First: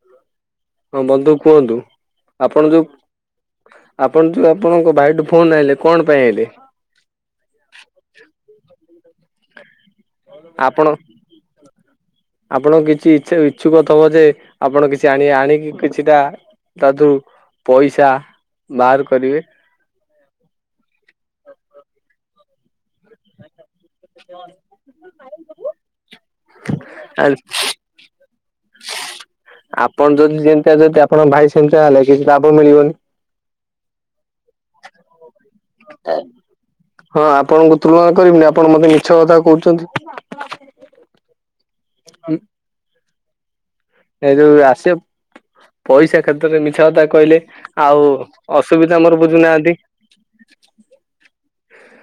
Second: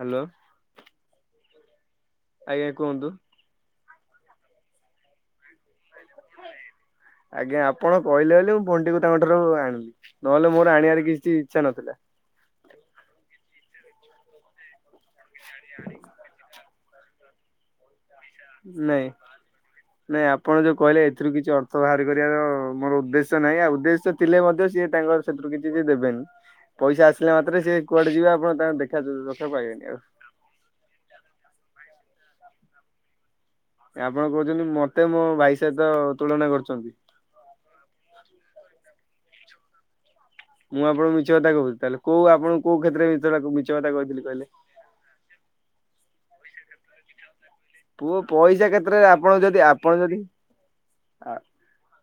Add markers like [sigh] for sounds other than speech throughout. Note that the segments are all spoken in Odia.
ହ୍ୟାଲୋ ହଁ ବନ୍ଧୁ କୁହନ୍ତୁ ଆଜ୍ଞା ଆପଣ ଯୋଉଁ କୁହନ୍ତୁ ଆପଣ ଯେଉଁ ଆପଣଙ୍କ ଭାଇଠୁ ଫୋନ୍ ଆଣଲେ କଣ ପାଇଁ ଆଜ୍ଞା ଆପଣ କହିଲେ ବୋଲି ମୁଁ ଫୋନ୍ କୁ ତାଙ୍କ ଠାରୁ ଆଣିଲି ନହେଲେ ମୋର ଆଣିବାର କିଛି ଇଚ୍ଛା ନଥିଲା। ଆପଣଙ୍କ କିଛି ଇଛା ଇଚ୍ଛୁକ ଥବ ଯେ ଆପଣ କିଛି କିଛି ଆଣି ଆଣିକି କିଛିଟା ତା ଧରୁ ପଇସା ବାହାର ନାଇଁ। କରିବେ ନାଇଁ ଆପଣ ଯୋଉ କହିଲେ ଏଥିରୁ କିଛି ଅର୍ଥ ବାହାର କରିବାର ମୋର ଉଦ୍ଦେଶ୍ୟ ନାହିଁ ଆଉ ଉଦ୍ଦେଶ୍ୟ ସେ ଥିଲେ ମଧ୍ୟ ସିଏ ତାଙ୍କର ସେଥିରୁ କିଛି ଦେବେନି ପଇସା ଆସିଲ ମାତ୍ରେ ସେ କୁଆଡେ ଯିବା ଆପଣ ତାଙ୍କୁ ଦେଖା ରଖା କୁ ପାଇବେନି ଆଉ ଆପଣ ଯେମିତିଆ ଯଦି ଆପଣଙ୍କ ଭାଇ ସେମିତିତା ହେଲେ କିଛି ଲାଭ ମିଳିବନି ଆପଣ କହୁଛନ୍ତି ମତେ ମୋ ଭାଇ ସହିତ ତୁଳନା କରୁଛନ୍ତି। ହଁ ଆପଣଙ୍କୁ ତୁଳନା କରିବିନି ଆପଣ ମତେ ମିଛ କଥା କହୁଛନ୍ତି। ମୁଁ ଆପଣ ମିଛ କଥା କହୁଛି ତାହାଲେ କୋଉଁ ଆପଣ କୋଉଁ କ୍ଷେତ୍ର ରେ ମିଛ କଥା କହିଥିଲି ଏ କହିଲେ? ଯୋଉ ଆସିବ ପଇସା କ୍ଷେତରେ ମିଛ କଥା କହିଲେ ଆଉ ପୁଅ ପଇସା ଅସୁବିଧା କ୍ଷେତ୍ର ରେ ମୋର ଆପଣ ଯଦି ବୁଝୁନାହାନ୍ତି। ଆପଣ ଯଦି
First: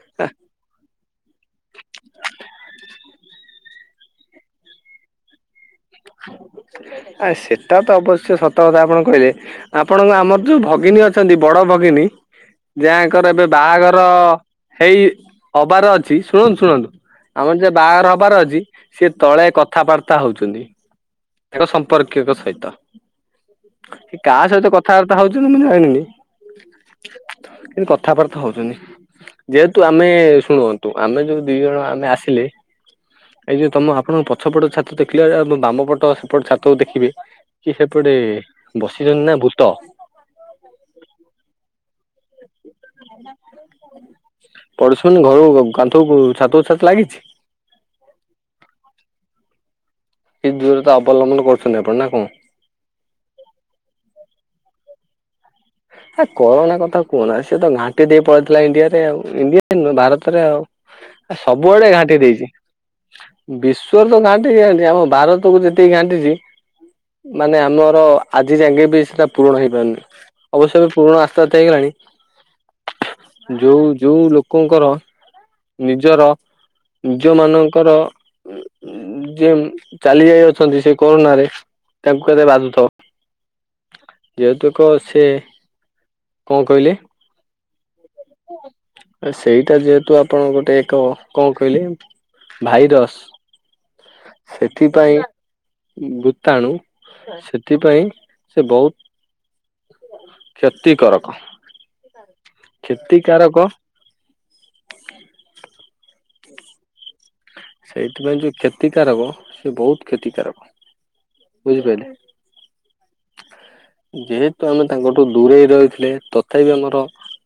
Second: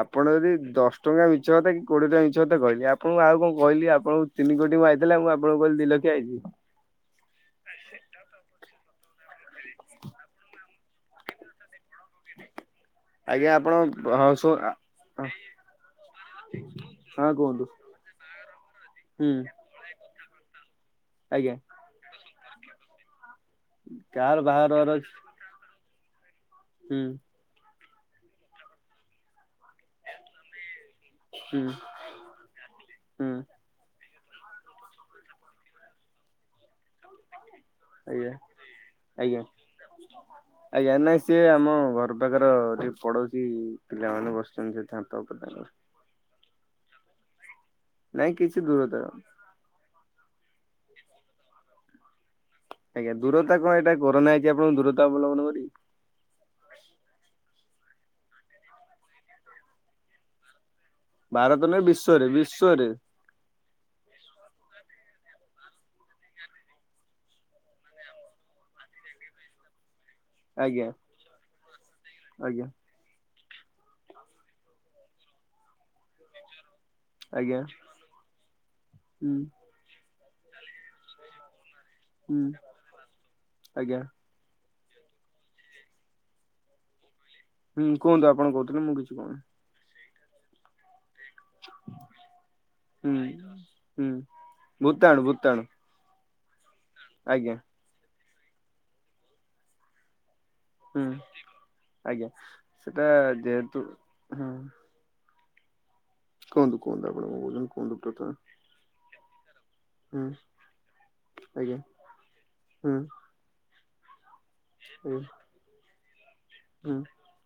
ଆପଣ ଯଦି ଦଶ ଟଙ୍କା ମିଛ କଥା କି କୋଡିଏ ଟଙ୍କା ମିଛ କଥା କହିଲେ ଆପଣଙ୍କୁ ଆଉ କଣ କହିଲି ଆପଣଙ୍କୁ ତିନି କୋଟି ଆଇଥିଲା ମୁଁ କଣ ଆପଣଙ୍କୁ କହିଲ ଦିଲକ୍ଷ୍ୟ ଆଇଚି ଆ ସେଟା ତ ଅବଶ୍ୟ ସତ କଥା ଆପଣ କହିଲେ ଆପଣଙ୍କ ଆମର ଯୋଉଁ ଭଗିନୀ ଅଛି? ଅଛନ୍ତି ବଡ ଭଗିନୀ ଯାଙ୍କର ଏବେ ଆଜ୍ଞା ଆପଣ ବାହାଘର ହଁ ଶୁ ହେଇ ହବାର ଅଛି ଶୁଣନ୍ତୁ ଶୁଣନ୍ତୁ ହଁ ଆମର କୁହନ୍ତୁ ଯଉଁ ବାହାଘର ହବାର ଅଛି ସିଏ ହୁଁ ତଳେ କଥାବାର୍ତ୍ତା ହଉଛନ୍ତି। ଆଜ୍ଞା ତାଙ୍କ ସମ୍ପର୍କୀୟଙ୍କ ସହିତ କାହାର କାହା ସହିତ ବାହାଘର ଅଛି କଥାବାର୍ତ୍ତା ହଉଛି ମୁଁ ଜାଣିନି। ହୁଁ କିନ୍ତୁ କଥାବାର୍ତ୍ତା ହଉଛନ୍ତି। ଯେହେତୁ ଆମେ ଶୁଣନ୍ତୁ ଆମେ ଯୋଉ ଦି ହୁଁ ଜଣ ଆମେ ଆସିଲେ ହୁଁ ଏଇ ଯୋଉ ତମ ଆପଣଙ୍କ ପଛ ପଟ ଛାତ ଦେଖିଲେ ବାମପଟ ସେପଟ ଛାତକୁ ଦେଖିବି କି ସେପଟେ ଆଜ୍ଞା ବସିଛନ୍ତି ନା ଆଜ୍ଞା ଭୂତ [inaudible] ଆଜ୍ଞା ନାଇଁ ସିଏ ଆମ ଘର ପାଖର ଡ଼ି ପଢଉଛି ପିଲାମାନେ ବସିଛନ୍ତି ସେ ଛାତ ଉପରେ କୁ ଛାତ ଛାତ ଲାଗିଛି? ନାଇଁ କିଛି ଦୂର ତାର। କି ଦୂରତା ଅବଲମ୍ବନ କରୁଛନ୍ତି ଆପଣ ନା କଣ? ଆଜ୍ଞା ଦୂରତା କଣ ଏଇଟା କରୋନା ହେଇଛି ଆପଣଙ୍କୁ ଦୂରତା ଅବଲମ୍ବନ କରିବି। ହେ କରୋନା କଥା କୁହନା ସେ ତ ଘାଣ୍ଟି ଦେଇ ପଳେଇଥିଲା ଇଣ୍ଡିଆରେ ଆଉ ଇଣ୍ଡିଆ ନୁହଁ ଭାରତରେ ଆଉ। ଭାରତ ନୁହେଁ ସବୁଆଡେ ଘାଣ୍ଟି ବିଶ୍ଵରେ ଦେଇଛି। ବିଶ୍ଵରେ ବିଶ୍ଵରେ ତ ଘାଣ୍ଟିଛି ଘାଣ୍ଟିଛି ଆମ ଭାରତକୁୁ ଯେତିକି ଘାଣ୍ଟିଛି ମାନେ ଆମର ଆଜି ଯାକେ ବି ସେଟା ପୂରଣ ହେଇପାରୁନି ଅବଶ୍ୟ ଆଜ୍ଞା ପୁରଣ ଆସ୍ତେ ଆସ୍ତେ ହେଇଗଲାଣି। ଆଜ୍ଞା ଯୋଉଁ ଯୋଉଁ ଲୋକଙ୍କର ନିଜର ନିଜ ଆଜ୍ଞା ମାନଙ୍କର ହୁଁ ଯେ ଚାଲି ଯାଇ ଅଛନ୍ତି ସେ କରୋନା ରେ ତାଙ୍କୁ ହୁଁ କେତେ ବାଧୁଥବ। ଆଜ୍ଞା ଯେହେତୁ ଏକ ସେ କଣ କହିଲେ? ହୁଁ କୁହନ୍ତୁ ଆପଣ କହୁଥିଲେ ମୁଁ କିଛି କହୁନି। ଏ ଯେହେତୁ ଆପଣଙ୍କ ଗୋଟେ ଏକ କଣ କହିଲେ ଭାଇରସ ହୁଁ। ହୁଁ ସେଥିପାଇଁ ଭୂତାଣୁ ଭୂତାଣୁ ଉ ଭୂତାଣୁ ଆଜ୍ଞା ସେଥିପାଇଁ ସେ ବହୁ ହୁଁ ଆଜ୍ଞା ସେଟା କ୍ଷତିକାରକ ଯେହେତୁ ହୁଁ। କୁହନ୍ତୁ କୁହନ୍ତୁ ଆପଣ କଣ କହୁଚନ୍ତି। ସେଇଥିପାଇଁ ଯୋଉ କ୍ଷତିକାରକ ସେ ବହୁ ହୁଁ କ୍ଷତିକାରକ ଆଜ୍ଞା ବୁଝି ପାଇଲେ ହୁଁ ଯେହେ ତ ଆମେ ଆଜ୍ଞା। ତାଙ୍କଠୁ ଦୂରେଇ ରହିଥିଲେ ତଥାପି ହୁଁ ଆମର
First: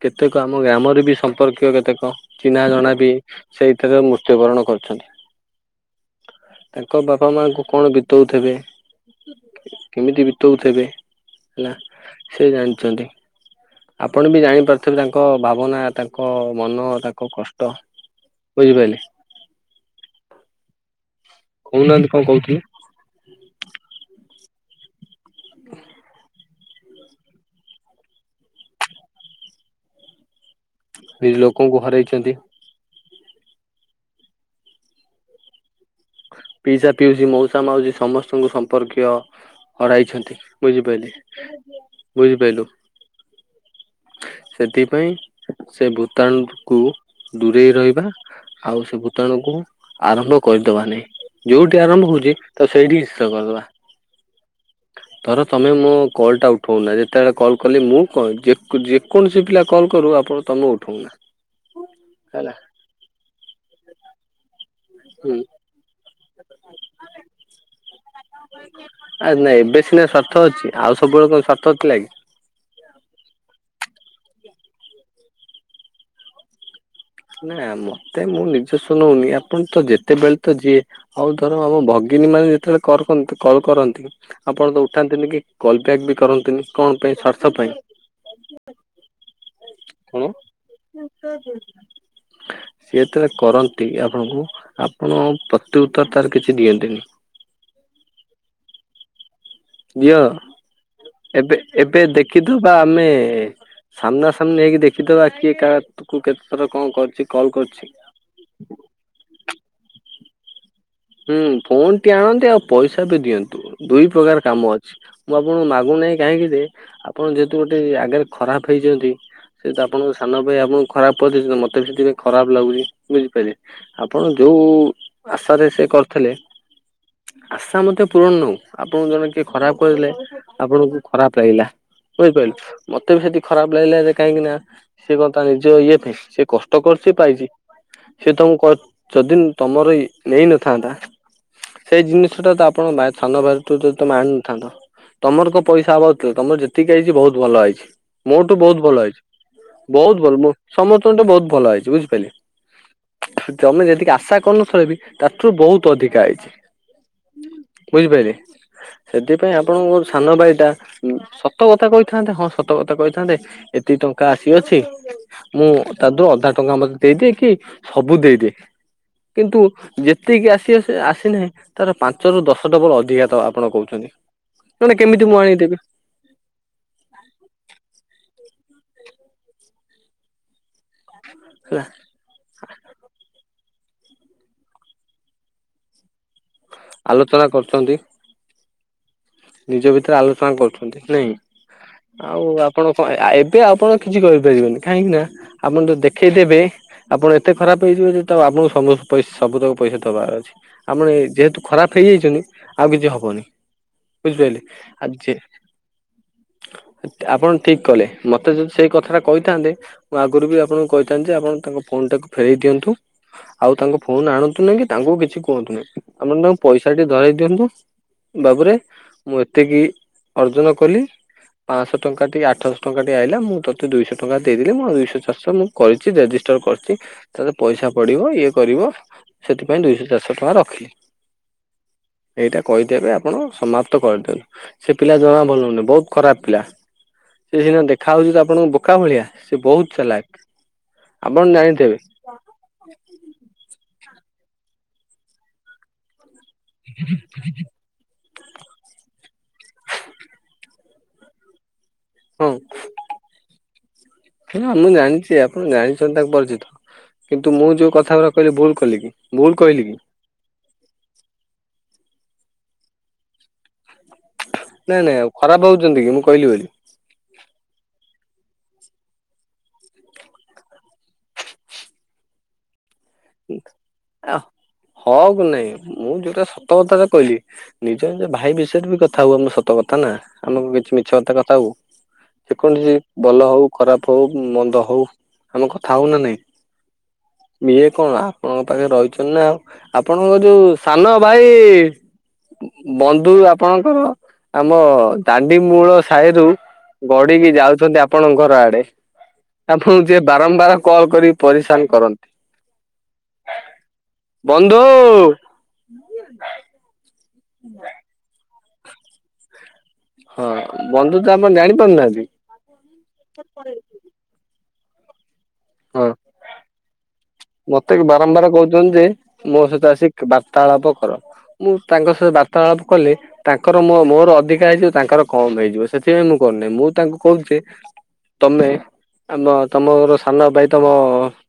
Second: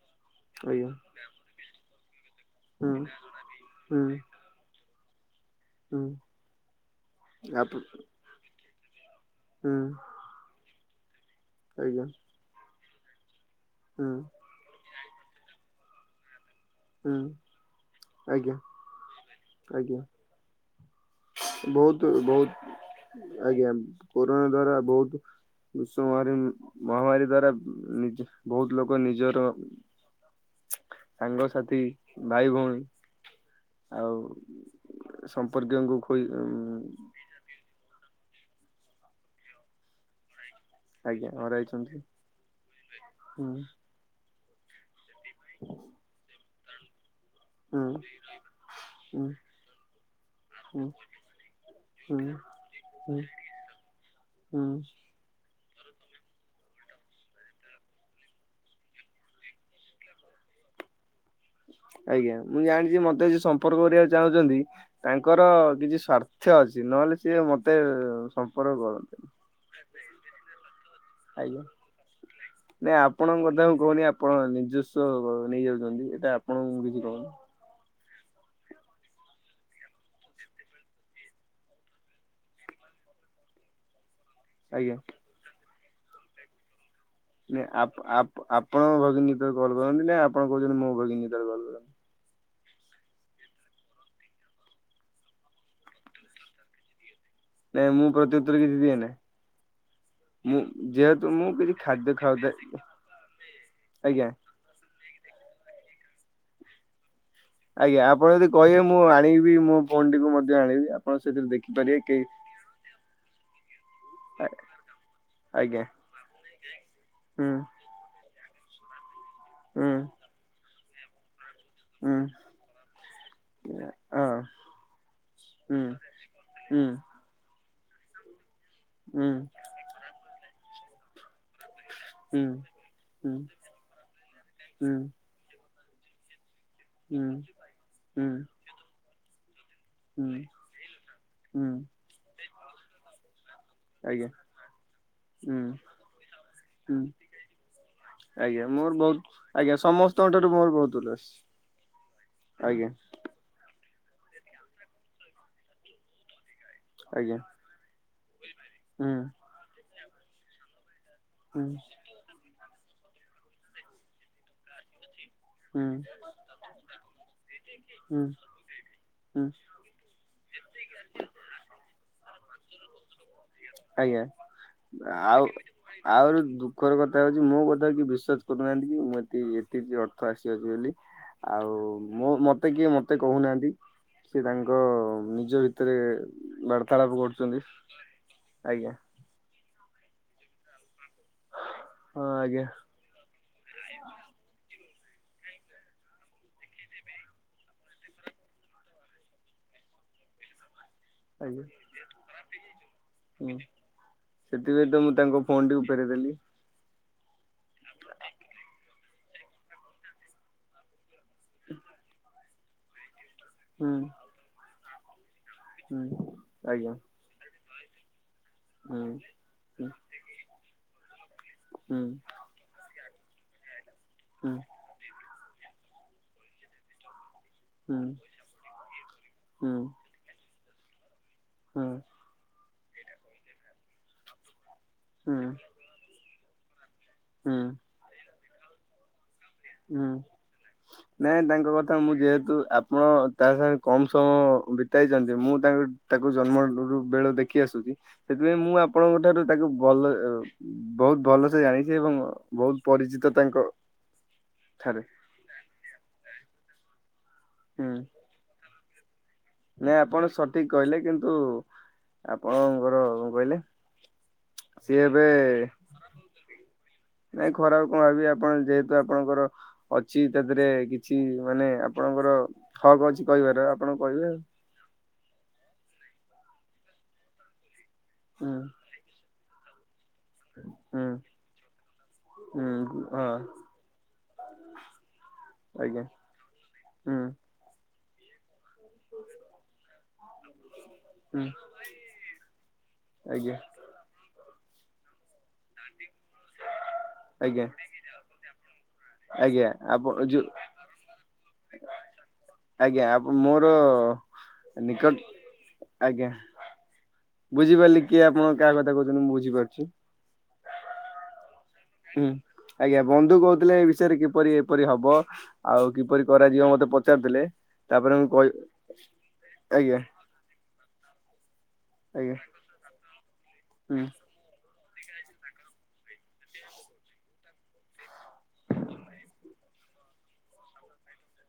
କେତେକ ଆମ ଆଜ୍ଞା ଗ୍ରାମରେ ବି ସମ୍ପର୍କୀୟ କେତେକ ଚିହ୍ନା ହୁଁ ଜଣା ବି ସେଇଥେରେ ହୁଁ ମୃତ୍ୟୁବରଣ କରିଚନ୍ତି। ହୁଁ। ତାଙ୍କ ବାପା ମାଆଙ୍କୁ ଆପ ହୁଁ କଣ ବିତଉଥେବେ କେମିତି ବିତଉଥେବେ। ହେଲା ଆଜ୍ଞା ସେ ଜାଣିଚନ୍ତି ହୁଁ। ଆପଣ ବି ଜାଣିପାରୁଥିବେ ତାଙ୍କ ଭାବନା ତା ଙ୍କ ମନ ହୁଁ ତାଙ୍କ କଷ୍ଟ ଆଜ୍ଞା ବୁଝିପାଇଲେ। ଆଜ୍ଞା। କହୁନାହାନ୍ତି ବହୁତ କଣ କହୁଥିଲେ ବହୁତ ଆଜ୍ଞା କୋରୋନା ଦ୍ଵାରା ବହୁତ ବିଶ୍ବ ମାରୀ ମହାମାରୀ ଦ୍ଵାରା ନିଜେ ବହୁତ ଲୋକ ନିଜର ନିଜ ସାଙ୍ଗ ଲୋକଙ୍କୁ ସାଥି ହରାଇଛନ୍ତି। ଭାଇ ଭଉଣୀ ଆଉ ସମ୍ପର୍କୀୟଙ୍କୁ ଖୋଇ ପିଇସା ପିଉସୀ ମଉସା ମାଉସୀ ସମସ୍ତଙ୍କୁ ସମ୍ପର୍କୀୟ ହରାଇଛନ୍ତି। ବୁଝିପାଇଲେ ଆଜ୍ଞା ହରାଇଛନ୍ତି। ବୁଝିପାଇଲୁ। ହୁଁ। ସେଥିପାଇଁ ସେ ଭୂତାଣୁ କୁ ଦୂରେଇ ହୁଁ ରହିବା ଆଉ ସେ ହୁଁ ଭୂତାଣୁ କୁ ଆରମ୍ଭ କରିଦବା ହୁଁ ନାଇଁ। ଯୋଉଠି ଆରମ୍ଭ ହୁଁ ହଉଚି ତାକୁ ସେଇଠି ହିଁ ହୁଁ ଶେଷ କରିଦବା। ହୁଁ। ତର ତମେ ମୋ କଲ୍ ଟା ଉଠଉନା ଯେତେବେଳେ କଲ୍ କଲି ମୁଁ କଣ ଯେ କ ଯେକୌଣସି ପିଲା କଲ୍ କରୁ ଆପଣ ତମେ ଉଠଉନା। ଆଜ୍ଞା ହେଲା ମୁଁ ଜାଣିଚି ମତେ ଆଜି ସମ୍ପର୍କ କରିବାକୁ ଚାହୁଁଚନ୍ତି। ହୁଁ ତାଙ୍କର କିଛି ସ୍ଵାର୍ଥ ଅଛି ନହେଲେ ସିଏ ମତେ ସମ୍ପର୍କ କରନ୍ତିନି। ନା ଏବେ ସିନା ସ୍ୱାର୍ଥ ଅଛି ଆଉ ସବୁବେଳେ କଣ ଆଜ୍ଞା ସ୍ୱାର୍ଥ ଥିଲା କି। ନାଇଁ ଆପଣଙ୍କ କଥା ମୁଁ କହୁନି ଆପଣ ନିଜସ୍ୱ ନେଇ ଯାଉଚନ୍ତି ଏଇଟା ଆପଣଙ୍କୁ ମୁଁ କିଛି କହୁନି। ନା ମତେ ମୁଁ ନିଜସ୍ଵ ନଉନି ଆପଣ ତ ଯେତେବେଳେ ତ ଯିଏ ହଉ ଧର ଆମ ଭଗିନୀ ମାନେ ଯେତେବେଳେ କଲ କରନ୍ତି କଲ୍ କରନ୍ତି ଆପଣ ତ ଆଜ୍ଞା ଉଠାନ୍ତିନି କି କଲ୍ ବ୍ୟାକ୍ ବି କରନ୍ତିନି କଣ ପାଇଁ ସ୍ୱା ନାଇଁ ଆପ-ଆପ-ଆପଣଙ୍କ ଭଗିନୀ ଯେତେବେଳେ କଲ୍ କରନ୍ତି ନା କଣ ଆପଣ କହୁଚନ୍ତି ମୋ ଭଗନୀ ଯେତେବେଳେ କଲ୍ କରନ୍ତି? ସିଏ ଯେତେବେଳେ କରନ୍ତି ଆପଣଙ୍କୁ ଆପଣ ପ୍ରତି ଉତ୍ତର ତାର କିଛି ଦିଅନ୍ତିନି। ନାଇଁ ମୁଁ ପ୍ରତି ଉତ୍ତର କିଛି ଦିଏ ନା। ଝିଅ ମୁଁ ଏବେ କିଛି ଏବେ ଖାଦ୍ୟ ଖାଉଥାଏ ଦେଖିଦବା ଆମେ ଆଜ୍ଞା ସାମ୍ନା ସାମ୍ନି ହେଇକି ଦେଖିଦବା କିଏ କାହାକୁ କେତେ ଥର କଣ କରଚି। ଆଜ୍ଞା ଆପଣ ଯଦି କହିବେ ମୁଁ ଆଣିବି ମୋ ଫୋନ ଟିକୁ ମଧ୍ୟ ଆଣିବି। ଆପଣ ହୁଁ ସେଥିରେ ଫୋନ ଦେଖିପାରିବେ ଟି କି ଆଣନ୍ତେ ଆଉ ପଇସା ବି ଦିଅନ୍ତୁ ଦୁଇ ପ୍ରକାର ଆ- କାମ ଅଛି ମୁଁ ଆପଣଙ୍କୁ ଆଜ୍ଞା ମାଗୁ ନାହିଁ କାହିଁକି ଯେ ଆପଣ ହୁଁ ଯେହେତୁ ଗୋଟେ ଆଗାରେ ଖରାପ ହେଇଚନ୍ତି ସେ ତ ହୁଁ ଆପଣଙ୍କ ସାନ ଭାଇ ଆପଣଙ୍କୁ ଖରାପ କରିଦେଇଚନ୍ତି ମ ତେ ଏବେ ସେଥିପାଇଁ ହୁଁ ଖରାପ ଲାଗୁଚି ବୁଝିପାଇଲେ ହଁ ଆପଣ ଯୋଉ ଆଶାରେ ହୁଁ ସେ କରଥେଲେ ହୁଁ ଆଶା ମଧ୍ୟ ପୂରଣ ନ ହଉ। ଆପଣଙ୍କୁ ହୁଁ ଜଣେ କିଏ ଖରାପ କହିଲେ ଆପଣଙ୍କୁ ଖରାପ ଲାଗିଲା। ହୁଁ ବୁଝିପାଇଲୁ ମତେ ବି ସେଠି ଖରାପ ଲାଗିଲା ଯେ କାହିଁକି ନା ହୁଁ ସେ କଣ ତା ନିଜ ଇଏ ପାଇଁ ସେ କଷ୍ଟ କରଚି ହୁଁ ପାଇଛି ସିଏ ତମୁକୁ କ ଯଦି ତମର ଇ ଉଁ ଭାଇ। ତା ସେଇ ଜିନିଷଟା ତ ଆପଣ ସାନ ଭାଇଠୁ ତ ଆଜ୍ଞା ଆଣିନଥାନ୍ତ। ତମର ହୁଁ କଁ ପଇସା ଅଭାବ ଥିଲା ତମର ଯେତିକି ହୁଁ ଆଇଛି ବହୁତ ଭଲ ଆ। ମୋଠୁ ଆଜ୍ଞା ବହୁତ ମୋର ଭଲ ଆଜ୍ଞା ଆଇଛି ବହୁତ ସମସ୍ତଙ୍କ ଠାରୁ ଭଲ ମୋର ବହୁତ ଉଲ୍ଲାସ ସମସ୍ତଙ୍କଠୁ ବହୁତ ଭଲ ଆଇଛି ବୁଝିପାଇଲେ। ଆଜ୍ଞା। ତମେ ଯେତିକି ଆଶା କରୁ ନ ଥିଲ ବି ତାଠରୁ ବହୁତ ଅଧିକା ଆଇଚି। ଆଜ୍ଞା ବୁଝିପାରିଲେ ହୁଁ ସେଥିପାଇଁ ଆପଣଙ୍କ ଯୋଉ ସାନ ବାଇଟା ହୁଁ ସତ କଥା କହିଥାନ୍ତେ ହଁ ସତ କଥା କହିଥାନ୍ତେ ଏତିକି ଟଙ୍କା ଆସିଅଛି। ମୁଁ ହୁଁ ତା ଦୁଉ ଅଧା ଟଙ୍କା ଦେଇଦେ କି ସବୁ ହୁଁ ଦେଇଦେ ହୁଁ କିନ୍ତୁ ଯେତିକି ଆସିବା ଆସିନାହିଁ ତାର ପାଞ୍ଚରୁ ଦଶ ଡବଲ ଅଧିକା ତ ଆପଣ କହୁଛନ୍ତି। ଆଜ୍ଞା ନନେ କେମିତି ମୁଁ ଆଉ ଆଣିଦେବି? ଆହୁରି ଦୁଃଖର କଥା ହଉଛି ମୋ କଥା କି ବିସ୍ୱାସ କରୁନାହାନ୍ତି କିଁ ଏ ଏତିକି ଅର୍ଥ ଆସିଅଛି ବୋଲି ଆଉ ହେଲା ମ ମତେ କିଏ ମତେ କହୁନାହାନ୍ତି ସେ ତାଙ୍କ ନିଜ ଭିତରେ ବ ତାଳପ କରୁଛନ୍ତି ଆଜ୍ଞା। ନିଜ ଭିତରେ ଆଲୋଚନା କରୁଛନ୍ତି ନାଇଁ ହଁ ଆଉ ଆଜ୍ଞା। ଆପଣ ହଁ ଏବେ ଆପଣ କିଛି କରିପାରିବେନି କାହିଁକି ନା ଆପଣ ଯ ଦେଖେଇ ଦେବେ ଆପଣ ଏତେ ଖରାପ ହେଇଯିବେ ଯେ ଆପଣଙ୍କୁ ସବୁ ତାକୁ ପଇସା ଦବାର ଅଛି। ଆପଣ ଆଜ୍ଞା ଯେହେତୁ ଖରାପ ହେଇଯାଇଛନ୍ତି ଆଉ କିଛି ହବନି। ହୁଁ ବୁଝିପାରିଲେ। ସେଥିପାଇଁ ତ ଆ ମୁଁ ଯେ ତାଙ୍କ ଫୋନ ଟିକୁ ଫେରେ ଦେଲି ଆପଣ ଠିକ କଲେ ମତେ ଯଦି ସେଇ କଥା ଟା କହିଥାନ୍ତେ ମୁଁ ଆଗରୁ ବି ଆପଣଙ୍କୁ କହି ଥାନ୍ତି ଯେ ଆପଣ ତାଙ୍କ ଫୋନ ଟାକୁ ଫେରେଇ ଦିଅନ୍ତୁ ଆଉ ହୁଁ ତାଙ୍କ ଫୋନ ଆଣନ୍ତୁ ନାଇଁ କି ତାଙ୍କୁ କିଛି କୁହନ୍ତୁ ନାହି ହୁଁ। ଆପଣ ତାଙ୍କୁ ଆଜ୍ଞା ପଇସା ଟି ଧରାଇ ଦିଅନ୍ତୁ ବାବୁରେ ହୁଁ ମୁଁ ଏତିକି ହୁଁ ଅର୍ଜନ କଲି ପାଞ୍ଚଶହ ହୁଁ ଟଙ୍କାଟି ଆଠଶହ ଟଙ୍କାଟି ଆଇଲା ମୁଁ ତତେ ଦୁଇଶହ ଟଙ୍କା ହୁଁ ଦେଇଦେଲିି ମୁ ଦୁଇଶହ ଚାର ଶ ମୁଁ କରିଛି ରେଜିଷ୍ଟର କରିଛି ତାର ପଇସା ହୁଁ ପଡିବ ଇଏ କରିବ ସେଥିପାଇଁ ଦୁଇଶହ ଚାରିଶହ ଟଙ୍କା ରଖିଲି। ହଁ ଏଇଟା କହିଦେବେ ଆପଣ ସମାପ୍ତ କରିଦିଅନ୍ତୁ ସେ ପିଲା ହୁଁ ଜମା ଭଲ ନୁହେଁ ବହୁତ ଖରାପ ପିଲା ହୁଁ ହୁଁ ସେ ସିନା ଦେଖାହେଉଛି ତ ଆପଣଙ୍କୁ ବୋକା ଭଳିଆ। ସେ ବହୁତ ହୁଁ ଚାଲାକ ନାଇଁ ଆପଣ ତାଙ୍କ କଥା ଜାଣିଥିବେ ମୁଁ ଯେହେତୁ ଆପଣ ତା ସାଙ୍ଗେ କମ ସମୟ ବିତେଇଛନ୍ତି ମୁଁ ତା ତାକୁ ଜନ୍ମରୁ ବେଳ ଦେଖି ଆସୁଛି। ସେଥିପାଇଁ ମୁଁ ଆପଣଙ୍କ ଠାରୁ ତାକୁ ଭଲ ବହୁତ ଭଲସେ ଜାଣିଛି। ଏବଂ ବହୁତ ପରିଚିତ ତାଙ୍କ ହେଲା ମୁଁ ଠାରେ ଜାଣିଛି ଆପଣ ଜାଣିଛନ୍ତି ତାଙ୍କ ପରିଚିତ କିନ୍ତୁ ମୁଁ ଯୋଉ ହୁଁ କଥା ଗ କହିଲି ଭୁଲ କଲି କି? ଭୁଲ କହିଲି ନାଇଁ କି ଆପଣ ସଠିକ କହିଲେ କିନ୍ତୁ ଆପଣଙ୍କର କଣ କହିଲେ ନାଇଁ ସିଏ ନାଇଁ ଏବେ ଆଉ ଖରାପ ଭାବୁଛନ୍ତି କି ମୁଁ କହିଲି ବୋଲି। ନାଇଁ ଖରାପ କଣ ଭାବିବି ଆପଣ ଯେହେତୁ ଆପଣଙ୍କର ଅଛି ତାଥିହରେ କିଛି ମାନେ ଆପଣଙ୍କର ହକ୍ ଅଛି କହିବାର ଆପଣ କହିବେ ଆଉ। ହକ ନାଇଁ ମୁଁ ଯୋଉଟା ସତକଥା ଟା କହିଲି ନିଜ ନିଜ ହୁଁ ଭାଇ ବିଷୟରେ ବି କଥା ହୁଅ ମୁଁ ସତକଥା କଥା ନା ଆମକୁ କିଛି ହୁଁ ମିଛ କଥା କଥା ହବୁ। ଯେକୌଣସି ହୁଁ ହଁ ଭଲ ହଉ ଖରାପ ହଉ ମନ୍ଦ ହଉ ଆମେ କଥା ଆଜ୍ଞା ହଉନା ନାଇଁ। ହୁଁ ଇଏ କଣ ଆପଣଙ୍କ ପାଖରେ ରହିଛନ୍ତି ନା ଆଉ ଆପଣଙ୍କ ଯୋଉ ସାନ ହୁଁ। ଭାଇ ବନ୍ଧୁ ଆଜ୍ଞା ଆପଣଙ୍କର ଆମ ତାଡି ମୂଳ ସାଇରୁ ଗଡିକି ଆଜ୍ଞା ଯାଉଛନ୍ତି ଆପଣଙ୍କ ଘର ଆଡେ।। ଆଜ୍ଞା ଆପଣ ଯିଏ ଯୋଉ ବାରମ୍ବାର କଲ୍ କରିକି ପରିଶାନ କରନ୍ତି। ଆଜ୍ଞା ଆ ମୋର ବନ୍ଧୁ ନିକଟ ଆଜ୍ଞା। ବୁଝିପାରିଲି କିଏ ଆପଣ କାହା କଥା କହୁଛନ୍ତି ମୁଁ ବୁଝିପାରୁଛି। ହଁ ବନ୍ଧୁ ତ ଆମଣ ଜାଣି ହୁଁ ଆଜ୍ଞା ବନ୍ଧୁ କହୁଥିଲେ ଏ ବିଷୟରେ କିପରି ଏପରି ହବ। ଆଉ ହଁ। କିପରି କରାଯିବ ମତେ ପ ମତେ ବାରମ୍ବାର କହୁଛନ୍ତି ଯେ ମୋ ସହିତ ଆଜ୍ଞା ଆସିିକି ବାର୍ତାଳାପ କର ମୁଁ ତାଙ୍କ ସହିତ ଆଜ୍ଞା ବାର୍ତ୍ତାଳାପ କଲେ ତାଙ୍କର ମୋ ହୁଁ ମୋର ଅଧିକା ହେଇଯିବ ତାଙ୍କର କମ ହେଇଯିବ ସେଥିପାଇଁ ମୁଁ କରୁନେଇ ମୁଁ ତାଙ୍କୁ କହୁଚି ଯେ ତମେ ଆମ ତମର ସାନ ଭାଇ ତମ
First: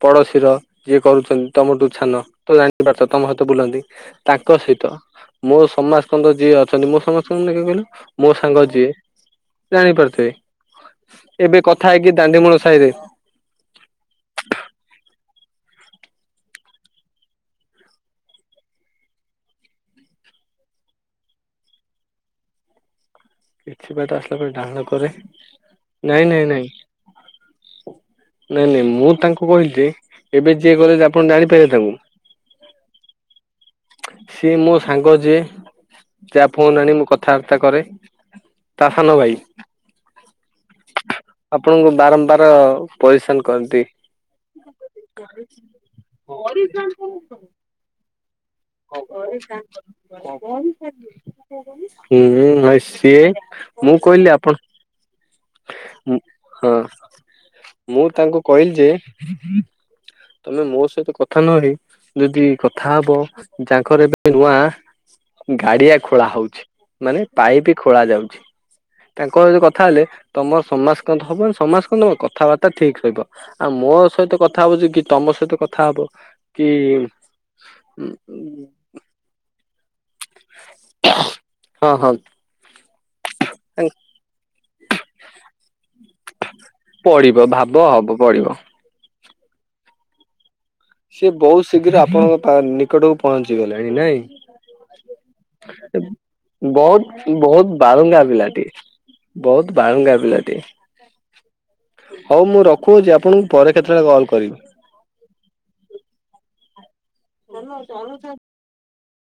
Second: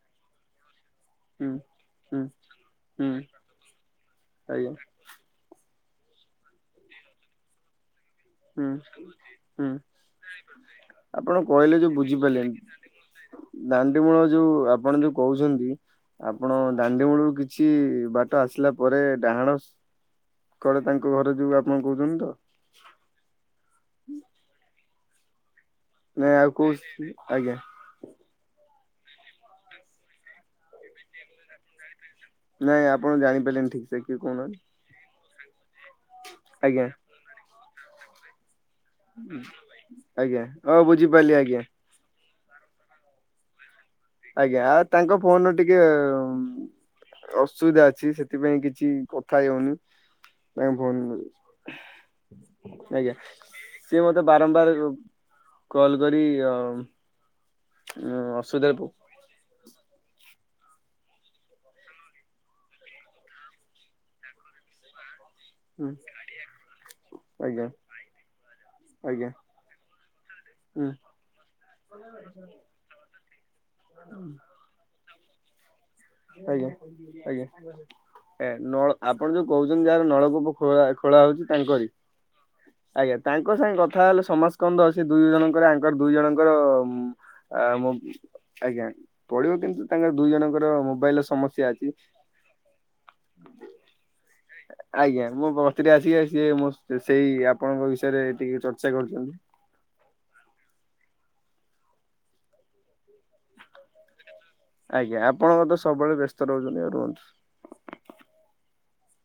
ପଡ଼ୋଶୀର ଯିଏ କରୁଛନ୍ତି ହୁଁ। ତମଠୁ ହୁଁ ଛାନ ତ ଜାଣିପାରଥିବ ହୁଁ ତମ ସହିତ ବୁଲନ୍ତି ତାଙ୍କ ଆଜ୍ଞା ସହିତ ମୋ ସମାସ୍କନ୍ଦ ଯିଏ ଅଛନ୍ତି ମୋ ସମାସ୍କନ୍ଦ କିଏ କହିଲ ହୁଁ ହୁଁ ଆପଣ ଏବେ କହିଲେ କଥା ଯୋଉ ହେଇକି ଦାଣ୍ଡିମୂଳ ସାହିରେ ବୁଝିପାରିଲିନି। ଦାଣ୍ଡି ମୂଳ ଯୋଉ ଆପଣ ଯୋଉ କହୁଛନ୍ତି ଆପଣ ଦାଣ୍ଡି ମୂଳରୁ କିଛି ବାଟ ଆସିଲା ପରେ ଡାହାଣ ଶ୍ କଡ ତାଙ୍କ ଘର ଯୋଉ ଆପଣ କହୁଛନ୍ତି ତ କିଛି ବାଟ ଆସିଲା ପରେ ଡାହାଣ କରେ ନାଇଁ ଆଉ କୋଉ ସି ଆଜ୍ଞା। ନାଇଁ ନାଇଁ ମୁଁ ତାଙ୍କୁ କହିଲି ଯେ ଏବେ ଯିଏ ଗଲେ ଆପଣ ଜାଣିପାରିବେ ତାଙ୍କୁ ନାଇଁ ଆପଣ ଜାଣିପାଇଲେ ନି ଠିକଶ୍ ସିଏ ମୋ ସାଙ୍ଗ ଯିଏ ଯା ଫୋନ ଆଜ୍ଞା ଆଣି ମୁଁ କଥାବାର୍ତ୍ତା କରେ। ତା ସାନ ଭାଇ ଆଜ୍ଞା ହଁ ବୁଝିପାରିଲି ଆଜ୍ଞା ଆପଣଙ୍କୁ ବାରମ୍ବାର ପରିଶାନ କରନ୍ତି। ଆଜ୍ଞା ଆ ତାଙ୍କ ଫୋନ ର ଟିକେ ଅସୁବିଧା ଅଛି ସେଥିପାଇଁ କି ଛି କଥା ହେଇ ହଉନି ତାଙ୍କ ଫୋନ ହୁଁ ଭାଇ ରେ ଆଜ୍ଞା। ସିଏ ମୁଁ ସିଏ ମତେ କହିଲି ଆପଣ ବାରମ୍ବାର କଲ କରି ହଁ ଅ ମୁଁ ତାଙ୍କୁ କହିଲି ଅସୁବିଧାରେ ପ ଯେ ତମେ ମୋ ସହିତ କଥା ନ ହେଇ ଯଦି କଥା ହବ ଯାଙ୍କର ଏବେ ନୂଆ ହୁଁ ଗାଡିଆ ଖୋଳା ହଉଛି ମାନେ ଆଜ୍ଞା ପାଇପ୍ ଖୋଳା ଯାଉଚି। ଆଜ୍ଞା ତାଙ୍କ ସହିତ କଥା ହେଲେ ତମର ହୁଁ ସମାସ୍କନ୍ଦ ହବ ନ ସମାସ୍କନ୍ଦ କ କଥାବାର୍ତ୍ତା ଠିକ ରହିବ। ଆଉ ମୋ ସହିତ କଥା ହଉଚି କି ତମ ସହିତ କଥା ହବ କି ଆଜ୍ଞା ଆଜ୍ଞା ଆ ଆପଣ ଯୋଉ କହୁଚନ୍ତି ଯାହାର ନଳକୂପ ଖୋଳା ଖୋଳା ହଉଚି ହଁ ତାଙ୍କରି। ହଁ ଆଜ୍ଞା ତାଙ୍କ ସାଙ୍ଗେ କଥା ହେଲେ ସମାସ୍କନ୍ଦ ଅଛି ଦୁଇ ଜଣଙ୍କର ଆଙ୍କର ଦୁଇ ଜଣଙ୍କର ପଡ଼ିବ ଆ ଭାବ ମୋ ହବ ପ ଆଜ୍ଞା ପଢିବ କିନ୍ତୁ ତାଙ୍କର ଦୁଇ ଜଣଙ୍କର ହବ୍ ସିଏ ବହୁତ ଶୀଘ୍ର ଆପଣଙ୍କ ପା ନିକଟକୁ ପହଞ୍ଚି ଗଲାଣି ନାଇଁ। ଆଜ୍ଞା ମୋ ବତିରେ ଆସିକି ସିଏ ମୋ ବହୁତ ସେଇ ବହୁତ ଆପଣଙ୍କ ବାଳୁଙ୍ଗା ବିଷୟରେ ଟିକେ ପିଲାଟିଏ ଚର୍ଚ୍ଚା କରୁଚନ୍ତି। ବହୁତ ବାଳୁଙ୍ଗା ପିଲା ଟେ ହଉ ମୁଁ ରଖୁଅଛି ଆପଣଙ୍କୁ ପରେ କେତେବେଳେ କଲ୍ କରିବି। ଆଜ୍ଞା ଆପଣଙ୍କ ତ ସବୁବେଳେ ବ୍ୟସ୍ତରହୁଚନ୍ତି ଆଉ ରୁହନ୍ତୁ। [unintelligible]